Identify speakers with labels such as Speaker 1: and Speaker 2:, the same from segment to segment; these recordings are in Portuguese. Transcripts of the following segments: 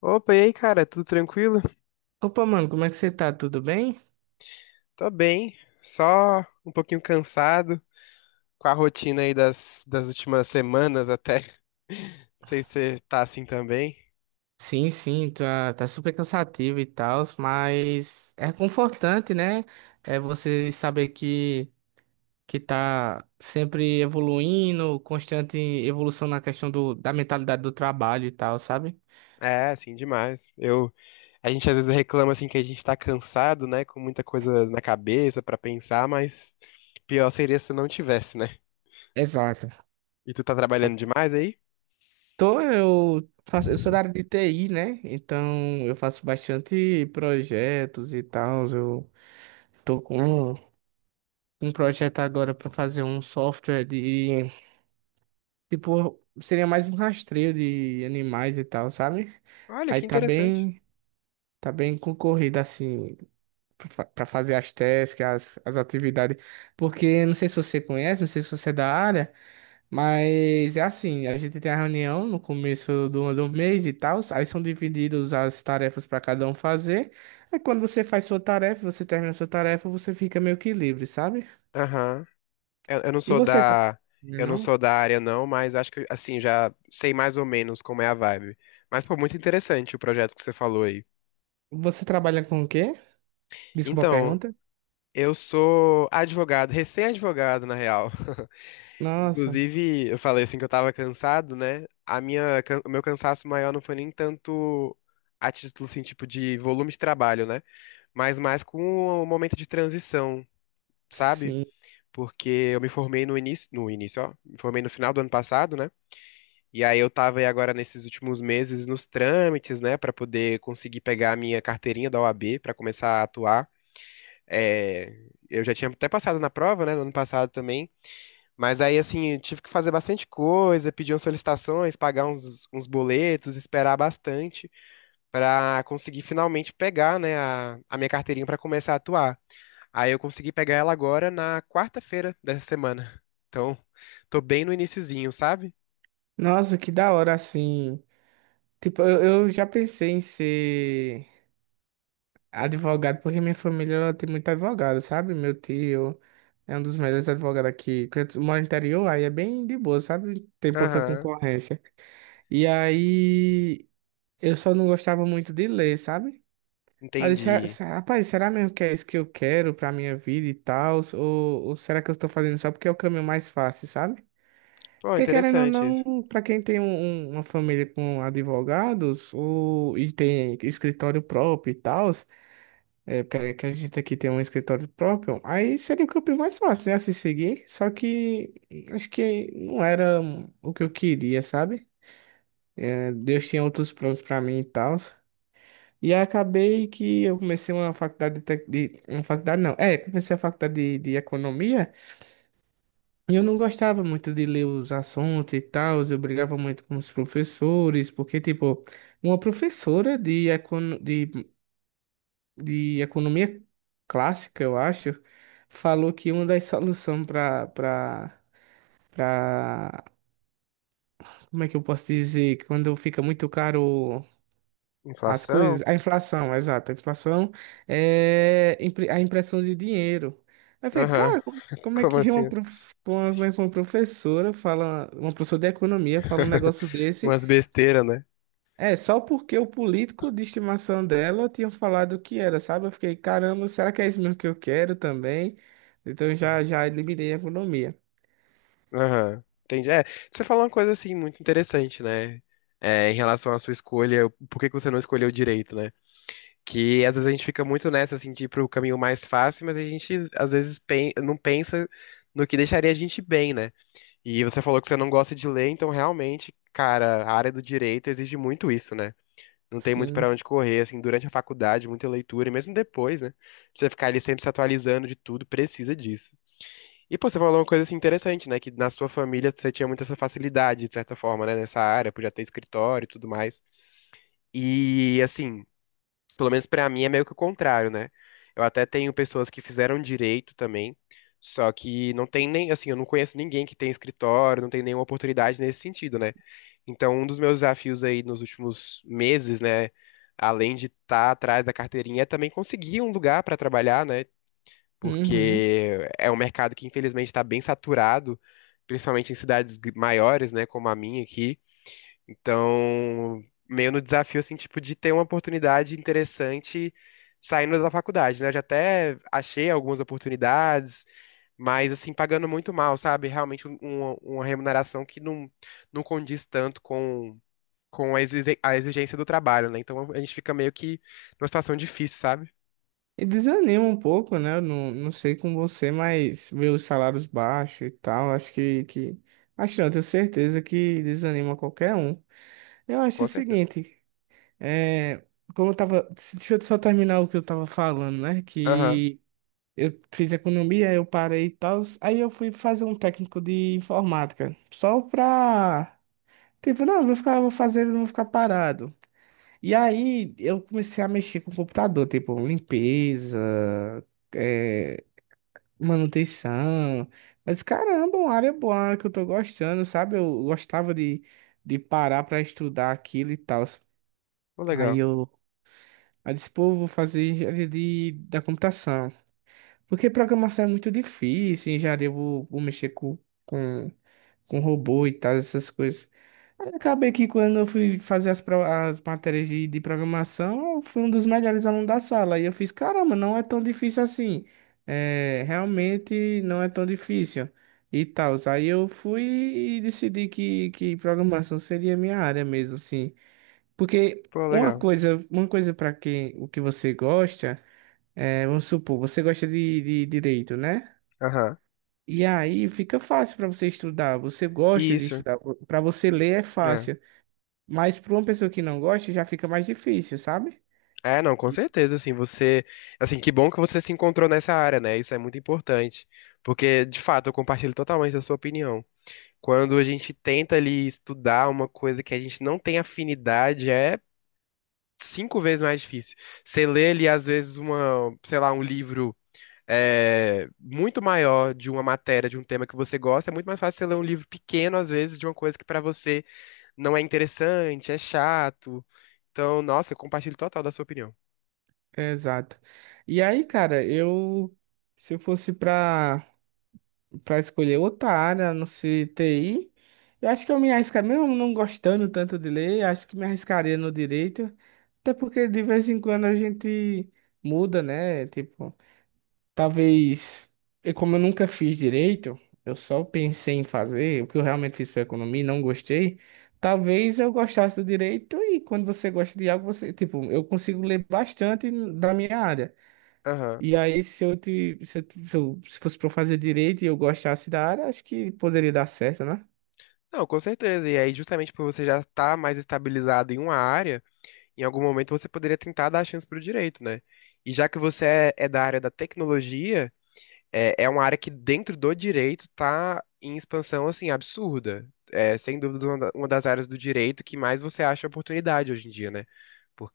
Speaker 1: Opa, e aí, cara, tudo tranquilo?
Speaker 2: Opa, mano, como é que você tá? Tudo bem?
Speaker 1: Tô bem, só um pouquinho cansado com a rotina aí das últimas semanas até. Não sei se você tá assim também.
Speaker 2: Sim, tá super cansativo e tal, mas é confortante, né? É você saber que tá sempre evoluindo, constante evolução na questão da mentalidade do trabalho e tal, sabe?
Speaker 1: É, assim, demais. A gente às vezes reclama assim que a gente tá cansado, né, com muita coisa na cabeça pra pensar, mas pior seria se não tivesse, né?
Speaker 2: Exato.
Speaker 1: E tu tá trabalhando
Speaker 2: Exato.
Speaker 1: demais aí?
Speaker 2: Então, eu sou da área de TI, né? Então, eu faço bastante projetos e tal. Eu tô com um um projeto agora para fazer um software de tipo, seria mais um rastreio de animais e tal, sabe?
Speaker 1: Olha,
Speaker 2: Aí
Speaker 1: que
Speaker 2: tá
Speaker 1: interessante.
Speaker 2: bem, tá bem concorrido assim pra fazer as tasks, as atividades. Porque não sei se você conhece, não sei se você é da área, mas é assim, a gente tem a reunião no começo do mês e tal, aí são divididos as tarefas pra cada um fazer. Aí quando você faz sua tarefa, você termina sua tarefa, você fica meio que livre, sabe?
Speaker 1: Aham. Eu, eu não
Speaker 2: E
Speaker 1: sou
Speaker 2: você, tra-
Speaker 1: da,
Speaker 2: não? é
Speaker 1: eu não
Speaker 2: não?
Speaker 1: sou da área não, mas acho que assim já sei mais ou menos como é a vibe. Mas pô, muito interessante o projeto que você falou aí.
Speaker 2: Você trabalha com o quê? Desculpa a
Speaker 1: Então,
Speaker 2: pergunta.
Speaker 1: eu sou advogado, recém-advogado na real.
Speaker 2: Nossa.
Speaker 1: Inclusive, eu falei assim que eu tava cansado, né? O meu cansaço maior não foi nem tanto a título assim, tipo de volume de trabalho, né? Mas mais com o momento de transição, sabe?
Speaker 2: Sim.
Speaker 1: Porque eu me formei no início, ó, me formei no final do ano passado, né? E aí eu tava aí agora nesses últimos meses nos trâmites, né, pra poder conseguir pegar a minha carteirinha da OAB pra começar a atuar. É, eu já tinha até passado na prova, né, no ano passado também, mas aí assim, eu tive que fazer bastante coisa, pedir umas solicitações, pagar uns boletos, esperar bastante pra conseguir finalmente pegar, né, a minha carteirinha pra começar a atuar. Aí eu consegui pegar ela agora na quarta-feira dessa semana. Então, tô bem no iniciozinho, sabe?
Speaker 2: Nossa, que da hora, assim. Tipo, eu já pensei em ser advogado, porque minha família ela tem muito advogado, sabe? Meu tio é um dos melhores advogados aqui. Quando eu moro no interior, aí é bem de boa, sabe? Tem pouca
Speaker 1: Aham,
Speaker 2: concorrência. E aí, eu só não gostava muito de ler, sabe? Aí eu disse, "Ah,
Speaker 1: entendi.
Speaker 2: rapaz, será mesmo que é isso que eu quero pra minha vida e tal? Ou será que eu tô fazendo só porque é o caminho mais fácil, sabe?
Speaker 1: Pô,
Speaker 2: Porque querendo ou
Speaker 1: interessante isso.
Speaker 2: não, para quem tem uma família com advogados e tem escritório próprio e tal, é, que a gente aqui tem um escritório próprio, aí seria o caminho mais fácil, né, a se seguir. Só que acho que não era o que eu queria, sabe? É, Deus tinha outros planos para mim e tal. E aí acabei que eu comecei uma faculdade uma faculdade não, é, comecei a faculdade de economia. Eu não gostava muito de ler os assuntos e tal, eu brigava muito com os professores, porque, tipo, uma professora de economia clássica, eu acho, falou que uma das soluções para, como é que eu posso dizer, quando fica muito caro as coisas,
Speaker 1: Inflação?
Speaker 2: a inflação, exato. A inflação a impressão de dinheiro. Aí eu falei,
Speaker 1: Aham.
Speaker 2: cara, como é
Speaker 1: Como
Speaker 2: que
Speaker 1: assim?
Speaker 2: como é que uma professora fala, uma professora de economia fala um negócio desse?
Speaker 1: Umas besteiras, né?
Speaker 2: É, só porque o político de estimação dela tinha falado o que era, sabe? Eu fiquei, caramba, será que é isso mesmo que eu quero também? Então já eliminei a economia.
Speaker 1: Aham. Entendi. É, você falou uma coisa assim muito interessante, né? É, em relação à sua escolha, por que que você não escolheu direito, né? Que às vezes a gente fica muito nessa, assim, de ir pro caminho mais fácil, mas a gente não pensa no que deixaria a gente bem, né? E você falou que você não gosta de ler, então realmente, cara, a área do direito exige muito isso, né? Não tem muito
Speaker 2: Sim.
Speaker 1: pra onde correr, assim, durante a faculdade, muita leitura, e mesmo depois, né? Pra você ficar ali sempre se atualizando de tudo, precisa disso. E, pô, você falou uma coisa, assim, interessante, né? Que na sua família você tinha muita essa facilidade, de certa forma, né? Nessa área, por já ter escritório e tudo mais. E, assim, pelo menos pra mim é meio que o contrário, né? Eu até tenho pessoas que fizeram direito também, só que não tem nem, assim, eu não conheço ninguém que tem escritório, não tem nenhuma oportunidade nesse sentido, né? Então, um dos meus desafios aí nos últimos meses, né, além de estar atrás da carteirinha, é também conseguir um lugar para trabalhar, né?
Speaker 2: Uhum.
Speaker 1: Porque é um mercado que infelizmente está bem saturado, principalmente em maiores, né, como a minha aqui. Então, meio no desafio, assim, tipo, de ter uma oportunidade interessante saindo da faculdade, né? Eu já até achei algumas oportunidades, mas, assim, pagando muito mal, sabe? Realmente uma remuneração que não condiz tanto com a a exigência do trabalho, né? Então, a gente fica meio que numa situação difícil, sabe?
Speaker 2: E desanima um pouco, né? Eu não, não sei com você, mas ver os salários baixos e tal, acho que... Acho não, tenho certeza que desanima qualquer um. Eu acho o
Speaker 1: Com certeza.
Speaker 2: seguinte, é... Como eu tava... Deixa eu só terminar o que eu tava falando, né?
Speaker 1: Aham.
Speaker 2: Que eu fiz economia, eu parei e tal, aí eu fui fazer um técnico de informática, só pra... Tipo, não, eu vou fazer, eu não vou ficar parado. E aí eu comecei a mexer com o computador, tipo, limpeza é, manutenção. Mas caramba, uma área boa, uma área que eu tô gostando, sabe? Eu gostava de parar pra estudar aquilo e tal.
Speaker 1: Pô,
Speaker 2: Aí
Speaker 1: legal.
Speaker 2: eu, aí disse, pô, eu vou fazer engenharia da computação. Porque programação é muito difícil, engenharia vou mexer com, com robô e tal, essas coisas. Aí acabei que quando eu fui fazer as matérias de programação, eu fui um dos melhores alunos da sala. E eu fiz, caramba, não é tão difícil assim. É, realmente não é tão difícil. E tal. Aí eu fui e decidi que programação seria a minha área mesmo, assim. Porque
Speaker 1: Pô, legal.
Speaker 2: uma coisa para quem o que você gosta, é, vamos supor, você gosta de direito, né?
Speaker 1: Aham.
Speaker 2: E aí fica fácil para você estudar. Você gosta de
Speaker 1: Isso.
Speaker 2: estudar. Para você ler é
Speaker 1: É.
Speaker 2: fácil. Mas para uma pessoa que não gosta, já fica mais difícil, sabe?
Speaker 1: É, não, com
Speaker 2: E-
Speaker 1: certeza, assim, você, assim, que bom que você se encontrou nessa área, né? Isso é muito importante, porque de fato eu compartilho totalmente da sua opinião. Quando a gente tenta ali estudar uma coisa que a gente não tem afinidade, é 5 vezes mais difícil. Você lê ali às vezes uma, sei lá, um livro é, muito maior de uma matéria, de um tema que você gosta, é muito mais fácil você ler um livro pequeno às vezes de uma coisa que pra você não é interessante, é chato. Então, nossa, eu compartilho total da sua opinião.
Speaker 2: Exato. E aí, cara, eu se eu fosse pra para escolher outra área, não sei, TI, eu acho que eu me arriscaria, mesmo não gostando tanto de ler, acho que me arriscaria no direito, até porque de vez em quando a gente muda, né? Tipo, talvez, e como eu nunca fiz direito, eu só pensei em fazer, o que eu realmente fiz foi economia, e não gostei. Talvez eu gostasse do direito e quando você gosta de algo, você, tipo, eu consigo ler bastante da minha área.
Speaker 1: Aham.
Speaker 2: E aí, se eu te, se eu, te- se eu- se fosse para fazer direito e eu gostasse da área, acho que poderia dar certo, né?
Speaker 1: Não, com certeza. E aí, justamente por você já estar mais estabilizado em uma área, em algum momento você poderia tentar dar a chance para o direito, né? E já que é da área da tecnologia, é, é uma área que dentro do direito tá em expansão, assim, absurda. É, sem dúvidas, uma das áreas do direito que mais você acha oportunidade hoje em dia, né?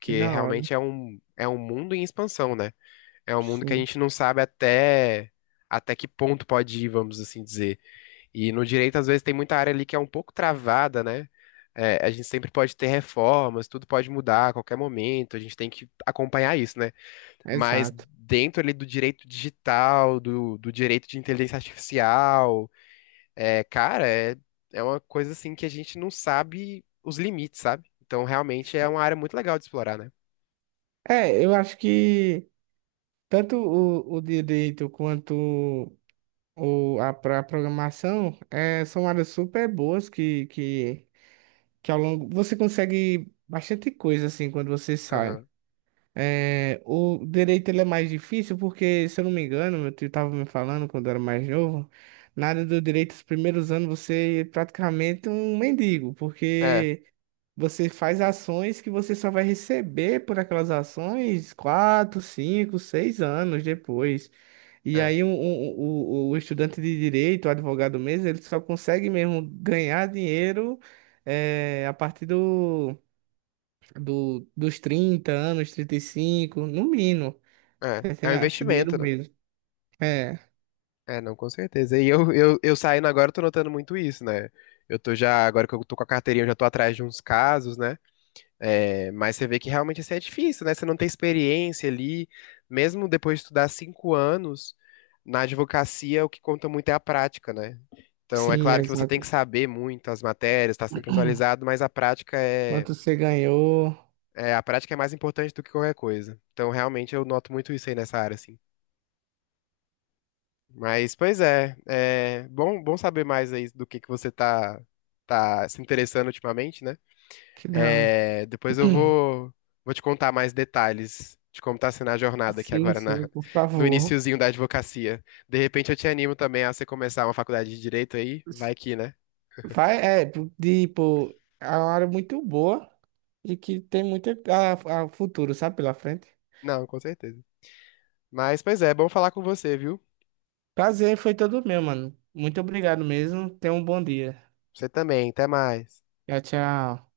Speaker 2: Que da hora.
Speaker 1: realmente é um mundo em expansão, né? É um mundo que a
Speaker 2: Sim,
Speaker 1: gente não sabe até que ponto pode ir, vamos assim dizer. E no direito, às vezes, tem muita área ali que é um pouco travada, né? É, a gente sempre pode ter reformas, tudo pode mudar a qualquer momento, a gente tem que acompanhar isso, né? Mas
Speaker 2: exato.
Speaker 1: dentro ali do direito digital, do direito de inteligência artificial, é, cara, é, é uma coisa assim que a gente não sabe os limites, sabe? Então, realmente é uma área muito legal de explorar, né?
Speaker 2: É, eu acho que tanto o direito quanto ou pra programação é, são áreas super boas que ao longo você consegue bastante coisa assim quando você sai.
Speaker 1: Aham.
Speaker 2: É, o direito ele é mais difícil porque, se eu não me engano, meu tio estava me falando quando eu era mais novo, na área do direito, os primeiros anos você é praticamente um mendigo,
Speaker 1: É,
Speaker 2: porque você faz ações que você só vai receber por aquelas ações 4, 5, 6 anos depois. E
Speaker 1: é,
Speaker 2: aí o estudante de direito, o advogado mesmo, ele só consegue mesmo ganhar dinheiro eh, a partir dos 30 anos, 35 no mínimo.
Speaker 1: é.
Speaker 2: Tá
Speaker 1: É um
Speaker 2: entendendo? Assim, dinheiro
Speaker 1: investimento, né?
Speaker 2: mesmo. É,
Speaker 1: É, não, com certeza. Eu saindo agora, eu tô notando muito isso, né? Eu tô já, agora que eu tô com a carteirinha, eu já tô atrás de uns casos, né? É, mas você vê que realmente assim, é difícil, né? Você não tem experiência ali. Mesmo depois de estudar 5 anos, na advocacia o que conta muito é a prática, né? Então, é
Speaker 2: sim,
Speaker 1: claro que você tem que
Speaker 2: exato.
Speaker 1: saber muito as matérias, tá sempre atualizado, mas a prática é,
Speaker 2: Quanto você ganhou?
Speaker 1: é, a prática é mais importante do que qualquer coisa. Então, realmente, eu noto muito isso aí nessa área, assim. Mas, pois é, é bom, bom saber mais aí do que você tá, tá se interessando ultimamente, né?
Speaker 2: Que dá.
Speaker 1: É, depois eu vou, vou te contar mais detalhes de como tá sendo a jornada aqui
Speaker 2: Sim,
Speaker 1: agora na,
Speaker 2: sim, por
Speaker 1: no
Speaker 2: favor.
Speaker 1: iniciozinho da advocacia. De repente eu te animo também a você começar uma faculdade de direito aí, vai que, né?
Speaker 2: Vai, é, tipo, é uma área muito boa e que tem muito a futuro, sabe, pela frente.
Speaker 1: Não, com certeza. Mas, pois é, bom falar com você, viu?
Speaker 2: Prazer foi todo meu, mano. Muito obrigado mesmo. Tenha um bom dia.
Speaker 1: Você também, até mais.
Speaker 2: Tchau, tchau.